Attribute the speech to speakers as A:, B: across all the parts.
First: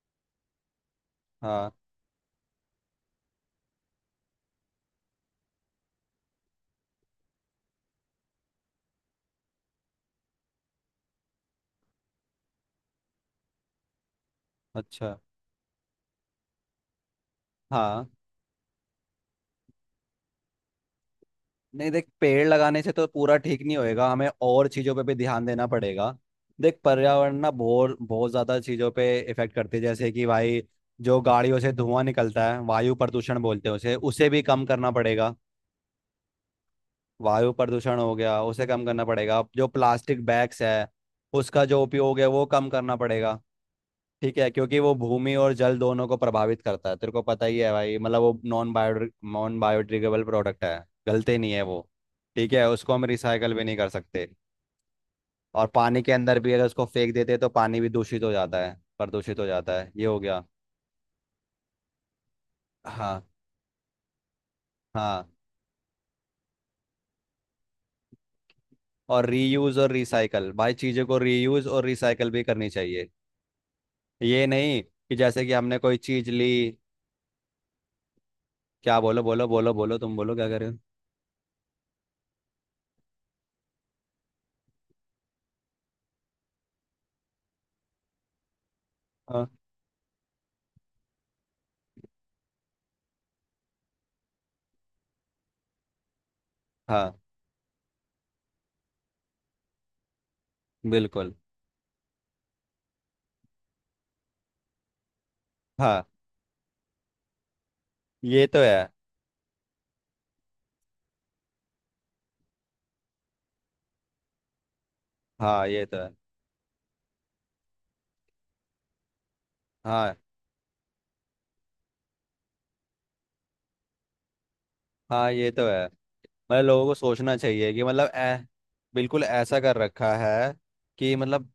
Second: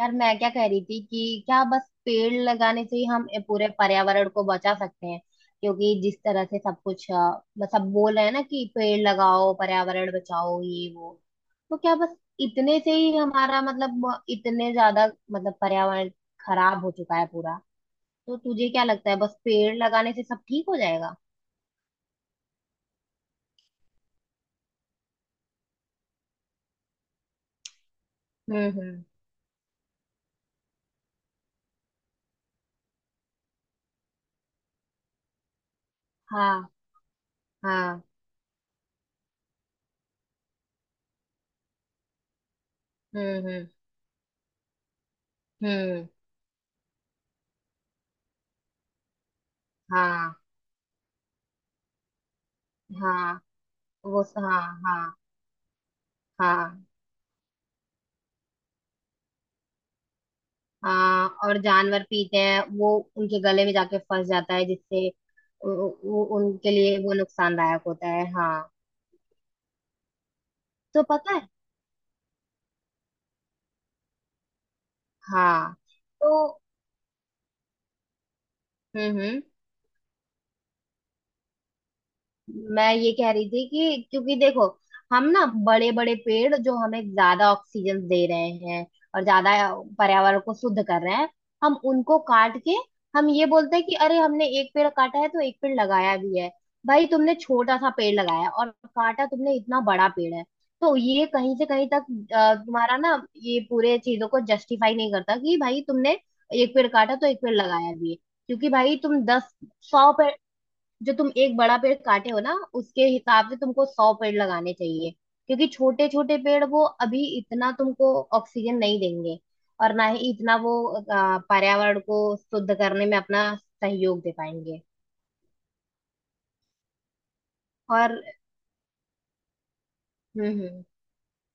A: यार, मैं क्या कह रही थी कि क्या
B: हाँ।
A: बस पेड़ लगाने से ही हम पूरे पर्यावरण को बचा सकते हैं? क्योंकि जिस तरह से सब कुछ बस सब बोल रहे हैं ना कि पेड़ लगाओ पर्यावरण बचाओ ये वो। तो क्या बस इतने से ही हमारा मतलब इतने ज्यादा
B: अच्छा।
A: मतलब पर्यावरण खराब हो चुका है पूरा।
B: हाँ।
A: तो तुझे क्या लगता है, बस पेड़ लगाने से सब ठीक हो जाएगा?
B: नहीं, देख, पेड़ लगाने से तो पूरा ठीक नहीं होएगा। हमें और चीज़ों पे भी ध्यान देना पड़ेगा। देख, पर्यावरण ना बहुत बहुत ज़्यादा चीज़ों
A: हम्म।
B: पे इफेक्ट करती है। जैसे कि भाई जो गाड़ियों से धुआं निकलता है वायु प्रदूषण बोलते हैं, उसे उसे भी कम करना पड़ेगा।
A: हाँ।
B: वायु प्रदूषण
A: हाँ।
B: हो गया, उसे कम करना पड़ेगा। जो प्लास्टिक बैग्स है उसका जो उपयोग है वो कम करना पड़ेगा।
A: हम्म हम्म
B: ठीक है, क्योंकि वो भूमि और जल
A: हम्म।
B: दोनों को प्रभावित करता है। तेरे को पता ही है भाई, मतलब वो नॉन बायोडिग्रेडेबल
A: हाँ।
B: प्रोडक्ट है। गलते नहीं है वो। ठीक है, उसको हम
A: हाँ।
B: रिसाइकल भी नहीं कर सकते।
A: हाँ। हाँ।
B: और पानी के अंदर भी अगर उसको
A: हाँ।
B: फेंक देते तो पानी भी दूषित हो जाता है, प्रदूषित हो जाता है। ये हो गया।
A: हाँ, और जानवर पीते हैं वो,
B: हाँ।
A: उनके गले में जाके फंस जाता है, जिससे
B: हाँ।
A: वो उनके लिए वो नुकसानदायक होता है। हाँ,
B: और रीयूज और रिसाइकल, भाई
A: तो
B: चीज़ों को
A: पता है।
B: रीयूज और रिसाइकल भी करनी चाहिए। ये नहीं कि जैसे कि
A: हाँ।
B: हमने कोई चीज़ ली।
A: तो
B: क्या, बोलो
A: हम्म,
B: बोलो बोलो बोलो, तुम बोलो क्या कर रहे हो।
A: मैं ये कह रही थी कि क्योंकि देखो, हम ना बड़े बड़े पेड़ जो हमें ज्यादा ऑक्सीजन दे रहे हैं और
B: हाँ।
A: ज्यादा पर्यावरण को शुद्ध कर रहे हैं, हम उनको काट के हम ये बोलते हैं कि अरे हमने एक पेड़ काटा है तो एक पेड़ लगाया भी है। भाई,
B: हाँ।
A: तुमने छोटा सा पेड़ लगाया, और काटा तुमने इतना बड़ा पेड़ है। तो ये
B: बिल्कुल।
A: कहीं से कहीं तक तुम्हारा ना ये पूरे चीजों को जस्टिफाई नहीं करता कि भाई
B: हाँ
A: तुमने एक पेड़ काटा तो एक पेड़ लगाया भी है।
B: ये तो
A: क्योंकि
B: है।
A: भाई, तुम 10, 100 पेड़, जो तुम एक बड़ा पेड़ काटे हो ना, उसके हिसाब से तुमको 100 पेड़ लगाने चाहिए।
B: हाँ
A: क्योंकि
B: ये तो
A: छोटे
B: है।
A: छोटे पेड़ वो अभी इतना तुमको ऑक्सीजन नहीं देंगे, और ना
B: हाँ।
A: ही इतना वो पर्यावरण को शुद्ध करने में अपना सहयोग दे पाएंगे।
B: हाँ ये तो है। मतलब लोगों को सोचना चाहिए कि मतलब
A: और
B: ऐ बिल्कुल ऐसा कर रखा
A: हम्म
B: है।
A: हम्म
B: कि मतलब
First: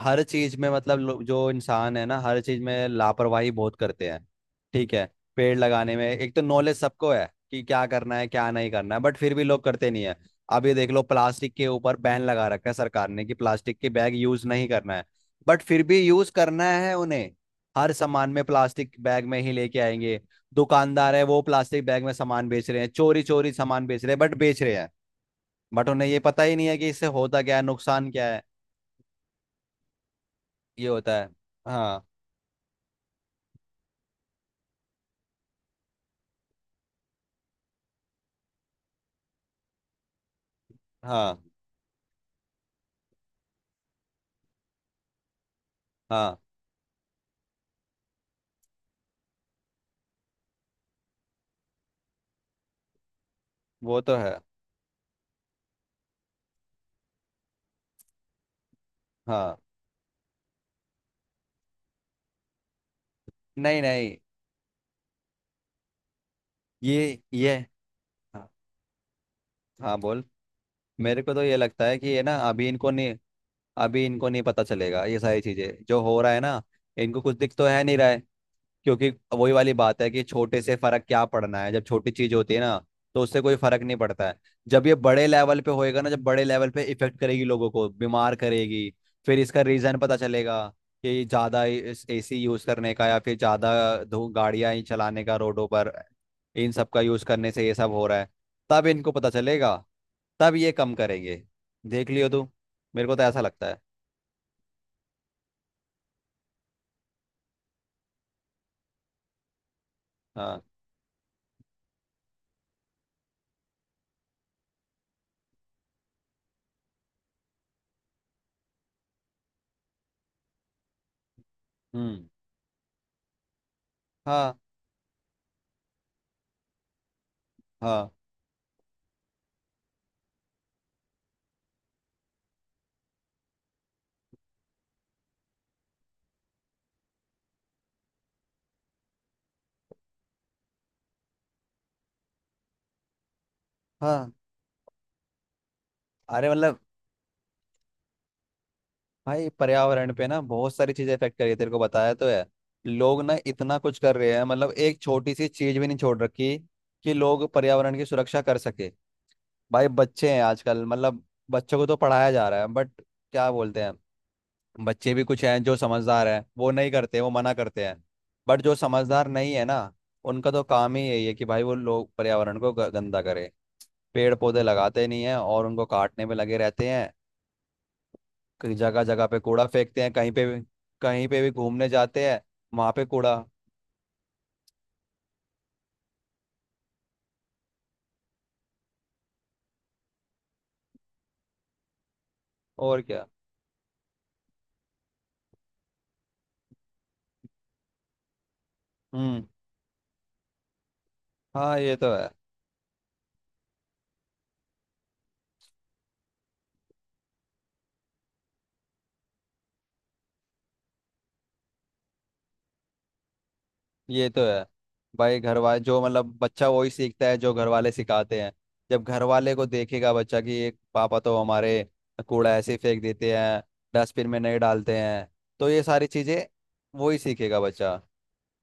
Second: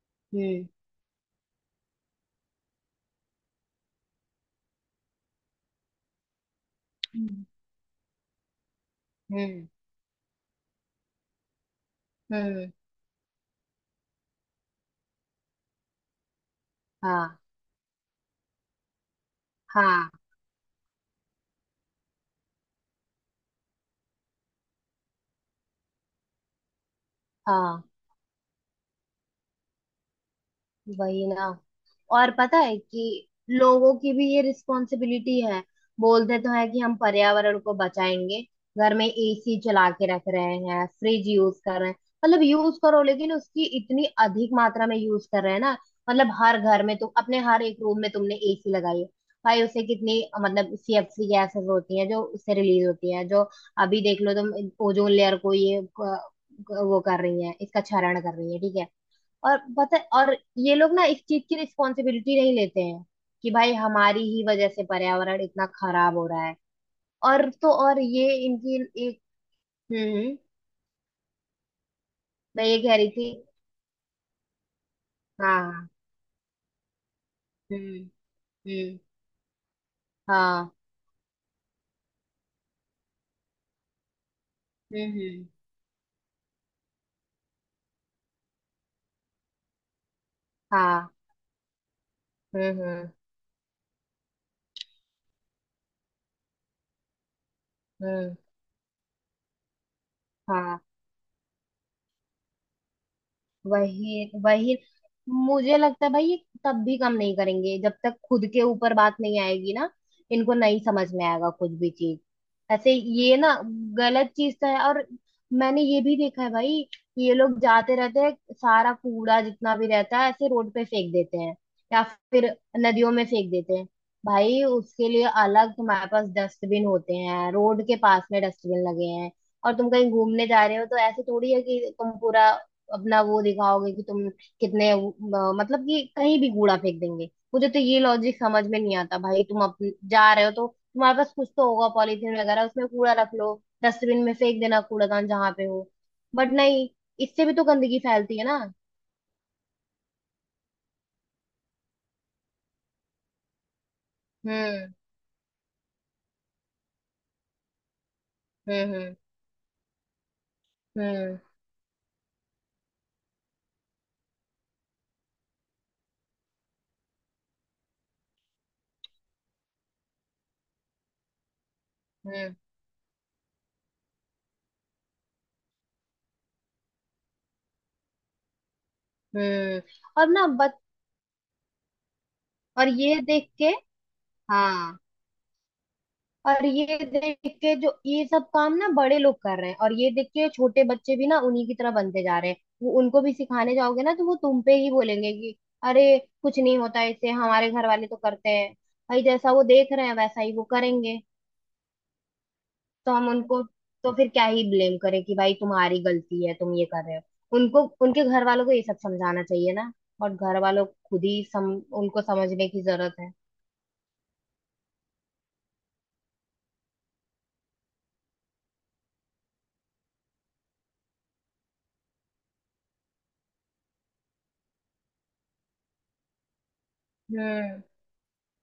B: हर चीज
A: हम्म
B: में मतलब जो इंसान है ना हर चीज में लापरवाही बहुत करते हैं। ठीक है। पेड़ लगाने में एक तो नॉलेज सबको है
A: हम्म।
B: कि क्या करना है क्या नहीं करना है, बट फिर भी लोग
A: हम्म
B: करते नहीं है। अब ये देख लो, प्लास्टिक के ऊपर बैन लगा रखा
A: हम्म।
B: है सरकार ने कि प्लास्टिक के बैग यूज नहीं करना है, बट फिर भी यूज करना है उन्हें।
A: हाँ।
B: हर सामान में प्लास्टिक बैग में ही लेके
A: हाँ।
B: आएंगे। दुकानदार है, वो प्लास्टिक बैग में सामान बेच रहे हैं। चोरी चोरी सामान बेच रहे हैं, बट बेच रहे हैं। बट उन्हें ये पता ही नहीं है कि इससे होता क्या है,
A: हाँ,
B: नुकसान क्या है। ये होता
A: वही
B: है।
A: ना।
B: हाँ।
A: और पता है कि लोगों की भी ये रिस्पॉन्सिबिलिटी है। बोलते तो है कि हम पर्यावरण को बचाएंगे, घर में एसी चला के रख रहे हैं, फ्रिज
B: हाँ।
A: यूज कर रहे हैं। मतलब यूज करो, लेकिन उसकी इतनी अधिक मात्रा में यूज कर रहे हैं ना। मतलब
B: हाँ।
A: हर घर में तुम अपने हर एक रूम में तुमने एसी लगाई है। भाई, उससे कितनी मतलब सीएफसी गैसेस होती हैं जो उससे रिलीज होती हैं। जो,
B: वो
A: अभी
B: तो
A: देख लो
B: है।
A: तुम, ओजोन लेयर को ये वो कर रही है, इसका क्षरण कर रही है, ठीक है।
B: हाँ।
A: और पता है, और ये लोग ना इस चीज की रिस्पॉन्सिबिलिटी नहीं लेते हैं कि भाई
B: नहीं नहीं।
A: हमारी ही वजह से पर्यावरण इतना खराब हो रहा है।
B: ये
A: और
B: ये
A: तो और, ये
B: हाँ।
A: इनकी एक।
B: हाँ,
A: हम्म
B: बोल।
A: हम्म,
B: मेरे को तो ये लगता है कि ये ना
A: मैं ये कह रही थी।
B: अभी इनको नहीं पता चलेगा ये सारी चीजें
A: हाँ।
B: जो हो रहा है ना। इनको कुछ दिख तो है नहीं
A: हम्म
B: रहा है।
A: हम्म।
B: क्योंकि वही वाली बात है कि छोटे
A: हाँ।
B: से फर्क क्या पड़ना है। जब छोटी चीज होती है ना तो उससे कोई फर्क नहीं पड़ता है। जब ये बड़े
A: हम्म।
B: लेवल पे होएगा ना, जब बड़े लेवल पे इफेक्ट करेगी, लोगों को बीमार करेगी, फिर इसका रीजन पता चलेगा
A: हाँ।
B: कि ज्यादा एसी यूज
A: हम्म
B: करने का
A: हम्म
B: या फिर ज्यादा धूप गाड़ियां ही चलाने का रोडों पर, इन सब का यूज करने से ये सब हो रहा है।
A: हम्म।
B: तब इनको पता चलेगा। तब ये
A: हाँ,
B: कम करेंगे। देख लियो तू। मेरे को तो ऐसा लगता है।
A: वही वही। मुझे लगता है भाई ये तब भी कम नहीं करेंगे जब तक खुद के ऊपर बात नहीं आएगी ना। इनको
B: हाँ।
A: नहीं समझ में आएगा कुछ भी चीज। ऐसे ये ना, गलत चीज तो है। और मैंने ये भी देखा है भाई कि ये लोग जाते रहते हैं, सारा कूड़ा जितना भी रहता है ऐसे रोड पे फेंक देते हैं, या
B: हम्म।
A: फिर नदियों में फेंक देते हैं।
B: हाँ।
A: भाई, उसके लिए अलग तुम्हारे पास डस्टबिन होते हैं, रोड के
B: हाँ।
A: पास में डस्टबिन लगे हैं। और तुम कहीं घूमने जा रहे हो तो ऐसे थोड़ी है कि तुम पूरा अपना वो दिखाओगे कि तुम कितने मतलब कि कहीं भी कूड़ा फेंक देंगे। मुझे तो ये लॉजिक समझ में नहीं आता भाई। जा रहे हो तो तुम्हारे पास कुछ तो होगा, पॉलीथीन वगैरह, उसमें कूड़ा रख लो, डस्टबिन
B: हाँ।
A: में फेंक देना, कूड़ादान जहां पे हो।
B: अरे
A: बट
B: मतलब।
A: नहीं, इससे भी तो गंदगी फैलती है ना।
B: भाई पर्यावरण पे ना बहुत सारी चीजें इफेक्ट कर रही है, तेरे को बताया तो है। लोग ना इतना कुछ कर रहे हैं, मतलब
A: हम्म
B: एक छोटी सी चीज भी नहीं छोड़ रखी कि लोग पर्यावरण की सुरक्षा कर सके।
A: हम्म।
B: भाई बच्चे हैं आजकल, मतलब
A: हम्म
B: बच्चों को तो पढ़ाया जा रहा है बट क्या बोलते हैं। बच्चे भी कुछ हैं जो समझदार हैं वो नहीं करते, वो मना करते हैं। बट जो समझदार नहीं है ना, उनका तो काम ही यही है कि भाई वो लोग
A: हम्म
B: पर्यावरण को गंदा करे। पेड़ पौधे लगाते नहीं है और उनको काटने में लगे रहते हैं। कहीं जगह जगह पे कूड़ा
A: हम्म।
B: फेंकते हैं,
A: और
B: कहीं पे
A: ना
B: भी।
A: बच
B: कहीं पे भी घूमने जाते हैं,
A: और
B: वहां पे
A: ये
B: कूड़ा।
A: देख के, हाँ, और ये देख के जो ये सब काम ना बड़े लोग कर रहे हैं, और ये देख के छोटे बच्चे भी ना उन्हीं की तरह बनते जा रहे हैं। वो
B: और
A: उनको
B: क्या।
A: भी सिखाने जाओगे ना तो वो तुम पे ही बोलेंगे कि अरे कुछ नहीं होता इससे, हमारे घर वाले तो करते हैं। भाई,
B: हम्म।
A: जैसा वो देख रहे हैं वैसा ही वो करेंगे।
B: हाँ ये तो है।
A: तो हम उनको तो फिर क्या ही ब्लेम करें कि भाई तुम्हारी गलती है, तुम ये कर रहे हो। उनको उनके घर वालों को ये सब समझाना चाहिए ना। और घर वालों को खुद ही सम उनको समझने की जरूरत है।
B: ये तो है भाई। घर वाले जो मतलब बच्चा वही सीखता है जो घर वाले सिखाते हैं जब घर वाले को देखेगा बच्चा कि एक पापा तो हमारे कूड़ा ऐसे ही फेंक देते हैं डस्टबिन में नहीं डालते हैं तो ये सारी चीजें वही सीखेगा
A: हम्म,
B: बच्चा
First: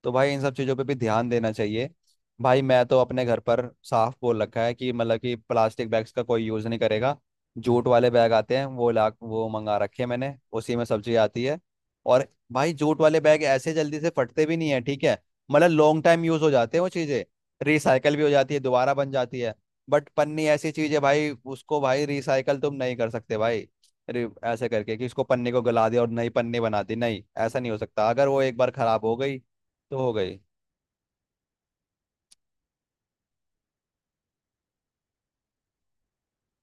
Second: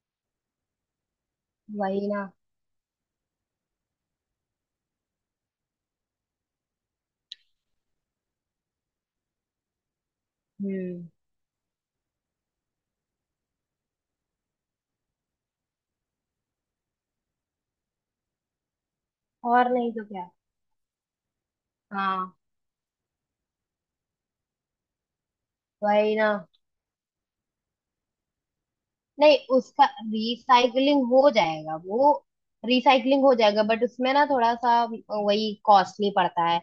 B: तो भाई इन सब चीज़ों पे भी ध्यान देना चाहिए
A: वही ना।
B: भाई मैं तो अपने घर पर साफ बोल रखा है कि मतलब कि प्लास्टिक बैग्स का कोई यूज़ नहीं करेगा जूट वाले बैग आते हैं वो ला वो मंगा रखे हैं मैंने उसी में
A: हम्म।
B: सब्जी आती है और भाई जूट वाले बैग ऐसे जल्दी से फटते भी नहीं है ठीक है मतलब लॉन्ग टाइम यूज़ हो जाते हैं वो चीज़ें रिसाइकल भी हो जाती है दोबारा बन जाती है
A: और नहीं तो
B: बट
A: क्या।
B: पन्नी ऐसी चीज़ है भाई उसको भाई
A: हाँ,
B: रिसाइकल तुम नहीं कर सकते भाई रि- ऐसे करके कि इसको पन्नी को गला दिया और
A: वही
B: नई
A: ना।
B: पन्नी बना दी नहीं ऐसा नहीं हो सकता अगर वो एक बार खराब हो
A: नहीं,
B: गई
A: उसका
B: तो हो गई
A: रिसाइकलिंग हो जाएगा वो, रिसाइकलिंग हो जाएगा, बट उसमें ना थोड़ा सा वही कॉस्टली पड़ता है।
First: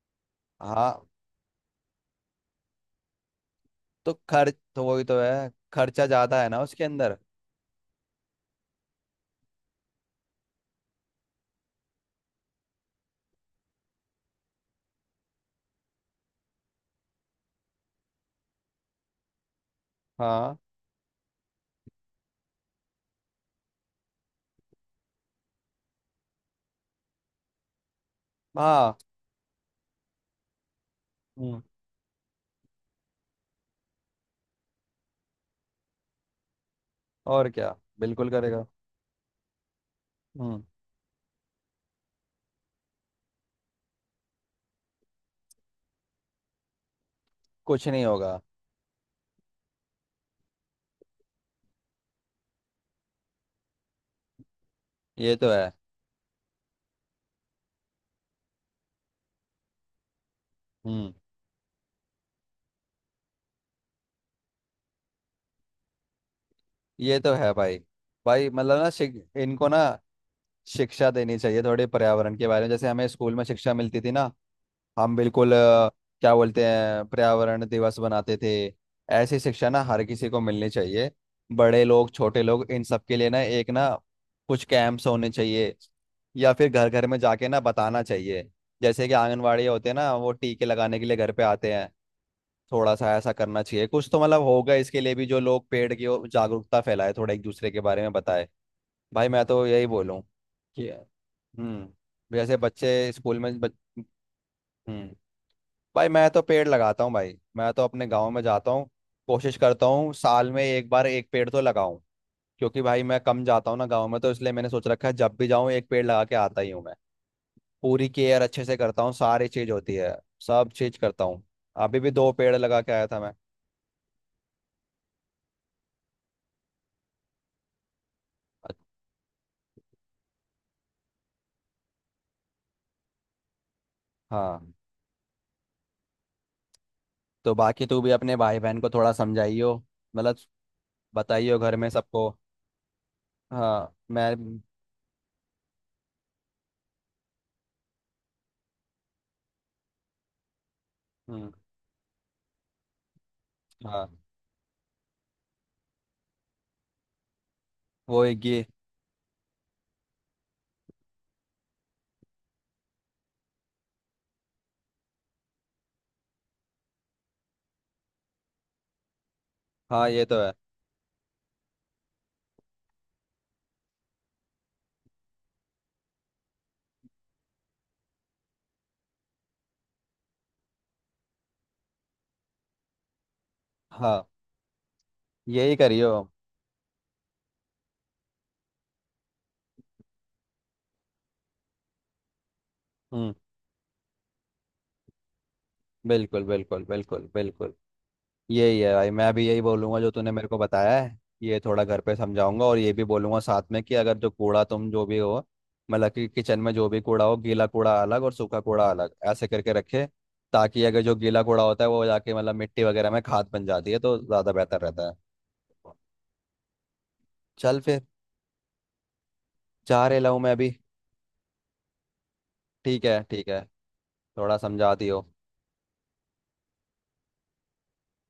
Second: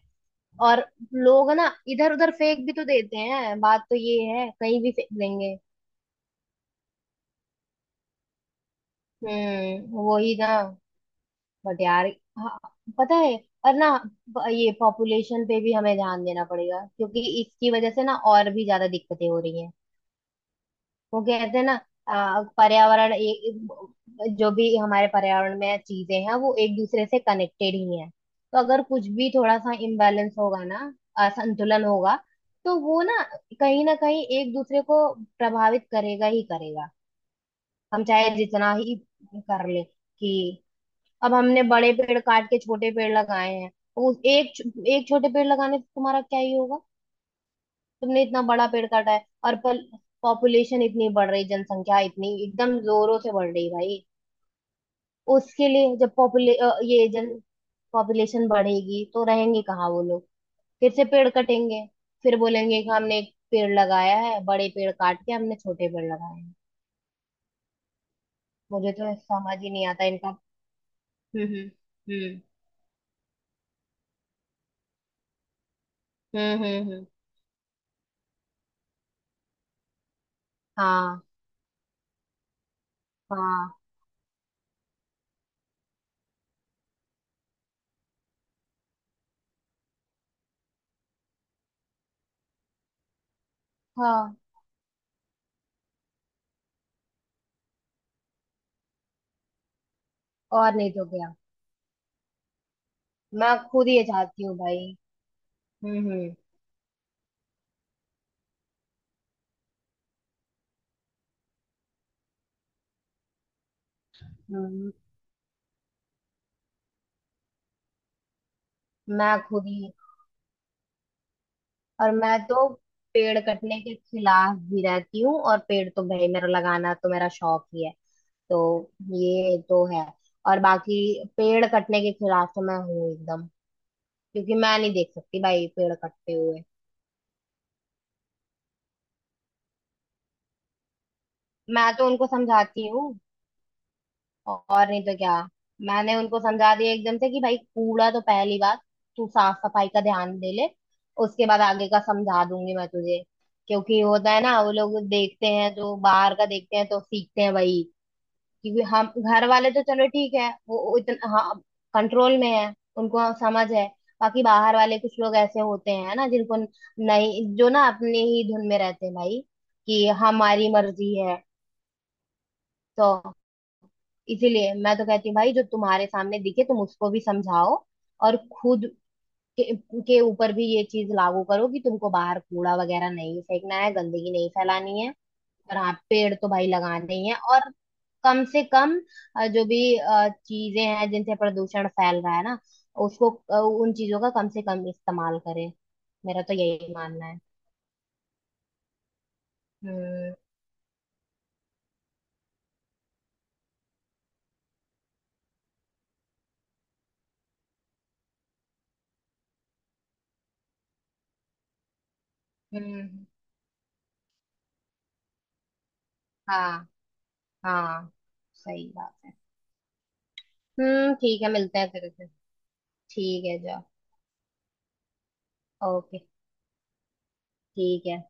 A: और
B: हाँ
A: लोग ना इधर उधर फेंक भी तो देते हैं, बात तो
B: तो
A: ये है,
B: खर्च
A: कहीं
B: तो
A: भी
B: वही
A: फेंक
B: तो है
A: देंगे।
B: खर्चा ज्यादा है ना उसके अंदर
A: हम्म, वही ना। बट यार, हाँ, पता है। और ना, ये पॉपुलेशन पे भी हमें ध्यान देना पड़ेगा क्योंकि इसकी वजह से ना और भी ज्यादा दिक्कतें हो रही हैं।
B: हाँ
A: वो कहते हैं ना, पर्यावरण जो भी हमारे पर्यावरण में चीजें हैं वो एक दूसरे से कनेक्टेड ही हैं। तो अगर
B: हाँ
A: कुछ भी थोड़ा सा इम्बैलेंस होगा ना,
B: हम्म
A: असंतुलन होगा, तो वो ना कहीं एक दूसरे को प्रभावित करेगा ही करेगा।
B: और क्या
A: हम
B: बिल्कुल
A: चाहे
B: करेगा
A: जितना ही कर ले कि
B: हम्म
A: अब हमने बड़े पेड़ काट के छोटे पेड़ लगाए हैं, तो उस एक एक छोटे पेड़ लगाने से तुम्हारा क्या ही होगा।
B: कुछ नहीं
A: तुमने
B: होगा
A: इतना बड़ा पेड़ काटा है, और पॉपुलेशन इतनी बढ़ रही, जनसंख्या इतनी एकदम जोरों से बढ़ रही भाई।
B: ये तो है
A: उसके लिए जब पॉपुले अ, ये जन पॉपुलेशन बढ़ेगी तो रहेंगे कहाँ वो लोग? फिर से
B: हम्म
A: पेड़ कटेंगे, फिर बोलेंगे कि हमने एक पेड़ लगाया है, बड़े पेड़ काट के हमने छोटे पेड़ लगाए हैं।
B: ये तो है भाई भाई मतलब ना
A: मुझे तो समझ
B: इनको
A: ही
B: ना
A: नहीं आता इनका।
B: शिक्षा देनी चाहिए
A: हम्म
B: थोड़ी, पर्यावरण
A: हम्म
B: के बारे में, जैसे हमें स्कूल में शिक्षा मिलती थी ना। हम बिल्कुल क्या बोलते
A: हम्म।
B: हैं, पर्यावरण दिवस बनाते थे। ऐसी शिक्षा ना हर किसी को मिलनी चाहिए।
A: हाँ।
B: बड़े लोग, छोटे लोग, इन सब के लिए ना
A: हाँ।
B: एक ना कुछ कैंप्स होने चाहिए, या फिर घर घर में जाके ना बताना चाहिए। जैसे कि आंगनवाड़ी होते हैं ना, वो टीके लगाने के लिए घर पे आते हैं। थोड़ा सा ऐसा करना चाहिए। कुछ तो
A: हाँ,
B: मतलब होगा इसके लिए भी, जो लोग पेड़ की ओर जागरूकता फैलाए, थोड़ा एक दूसरे के बारे में बताए। भाई मैं तो यही बोलूँ
A: और
B: कि।
A: नहीं तो क्या।
B: हम्म। जैसे बच्चे स्कूल
A: मैं
B: में
A: खुद ये चाहती हूँ भाई।
B: हम्म।
A: हम्म
B: भाई मैं
A: हम्म
B: तो पेड़ लगाता हूँ। भाई मैं तो अपने गांव में जाता हूँ। कोशिश करता हूँ साल में एक बार एक पेड़ तो लगाऊं। क्योंकि भाई मैं कम जाता हूँ ना गांव में, तो इसलिए मैंने सोच
A: हम्म,
B: रखा है जब भी जाऊँ एक पेड़ लगा के आता ही हूँ मैं। पूरी केयर अच्छे से करता हूँ,
A: मैं
B: सारी
A: खुद
B: चीज
A: ही।
B: होती है। सब चीज करता हूँ। अभी भी
A: और
B: दो
A: मैं
B: पेड़
A: तो
B: लगा के आया था मैं।
A: पेड़ कटने के खिलाफ भी रहती हूँ, और पेड़ तो भाई मेरा लगाना तो मेरा शौक ही है। तो ये तो है। और बाकी, पेड़ कटने के खिलाफ तो मैं हूँ एकदम, क्योंकि
B: हाँ।
A: मैं नहीं देख सकती भाई पेड़ कटते हुए।
B: तो बाकी तू भी अपने भाई बहन को थोड़ा समझाइयो, मतलब बताइयो घर
A: मैं
B: में
A: तो उनको
B: सबको।
A: समझाती हूँ,
B: हाँ। मैं।
A: और नहीं तो क्या। मैंने उनको समझा दिया एकदम से कि भाई, कूड़ा तो पहली बात, तू साफ सफाई का ध्यान दे ले, उसके
B: हम्म,
A: बाद आगे का समझा दूंगी मैं तुझे। क्योंकि
B: हाँ।
A: होता है ना, वो लोग देखते हैं, जो बाहर का देखते हैं तो सीखते हैं वही।
B: वो एक ये।
A: क्योंकि हम, घर वाले तो चलो ठीक है, वो इतना, हाँ, कंट्रोल में है, उनको समझ है। बाकी बाहर वाले कुछ लोग ऐसे होते हैं ना, जिनको नहीं, जो ना अपने ही धुन में रहते हैं भाई, कि
B: हाँ ये तो है।
A: हमारी मर्जी है। तो इसीलिए मैं तो कहती हूँ भाई, जो तुम्हारे सामने दिखे तुम उसको भी समझाओ, और खुद के, के ऊपर भी ये चीज लागू करो कि तुमको बाहर कूड़ा वगैरह नहीं फेंकना है,
B: हाँ,
A: गंदगी नहीं फैलानी है।
B: यही
A: और हाँ,
B: करियो।
A: पेड़ तो भाई लगाने ही हैं, और कम से कम जो भी चीजें हैं जिनसे प्रदूषण फैल रहा है ना, उसको
B: हम्म।
A: उन चीजों का कम से कम इस्तेमाल करें। मेरा
B: बिल्कुल
A: तो
B: बिल्कुल
A: यही
B: बिल्कुल
A: मानना है।
B: बिल्कुल। यही है भाई, मैं भी यही बोलूंगा जो तूने
A: हम्म
B: मेरे को बताया है। ये थोड़ा घर पे समझाऊंगा। और ये भी बोलूंगा साथ में कि अगर जो कूड़ा, तुम जो भी हो, मतलब कि किचन में जो भी कूड़ा हो, गीला कूड़ा अलग और सूखा कूड़ा अलग, ऐसे करके रखे, ताकि अगर जो गीला कूड़ा होता है वो जाके मतलब मिट्टी वगैरह में
A: हम्म।
B: खाद बन जाती है, तो ज़्यादा बेहतर रहता है।
A: हाँ।
B: चल फिर।
A: हाँ, सही बात है।
B: जा रहे, लाऊं मैं अभी।
A: हम्म, ठीक है, मिलते हैं फिर से।
B: ठीक है।
A: ठीक
B: ठीक
A: है,
B: है।
A: जाओ।
B: थोड़ा समझा दियो।
A: ओके। ठीक है।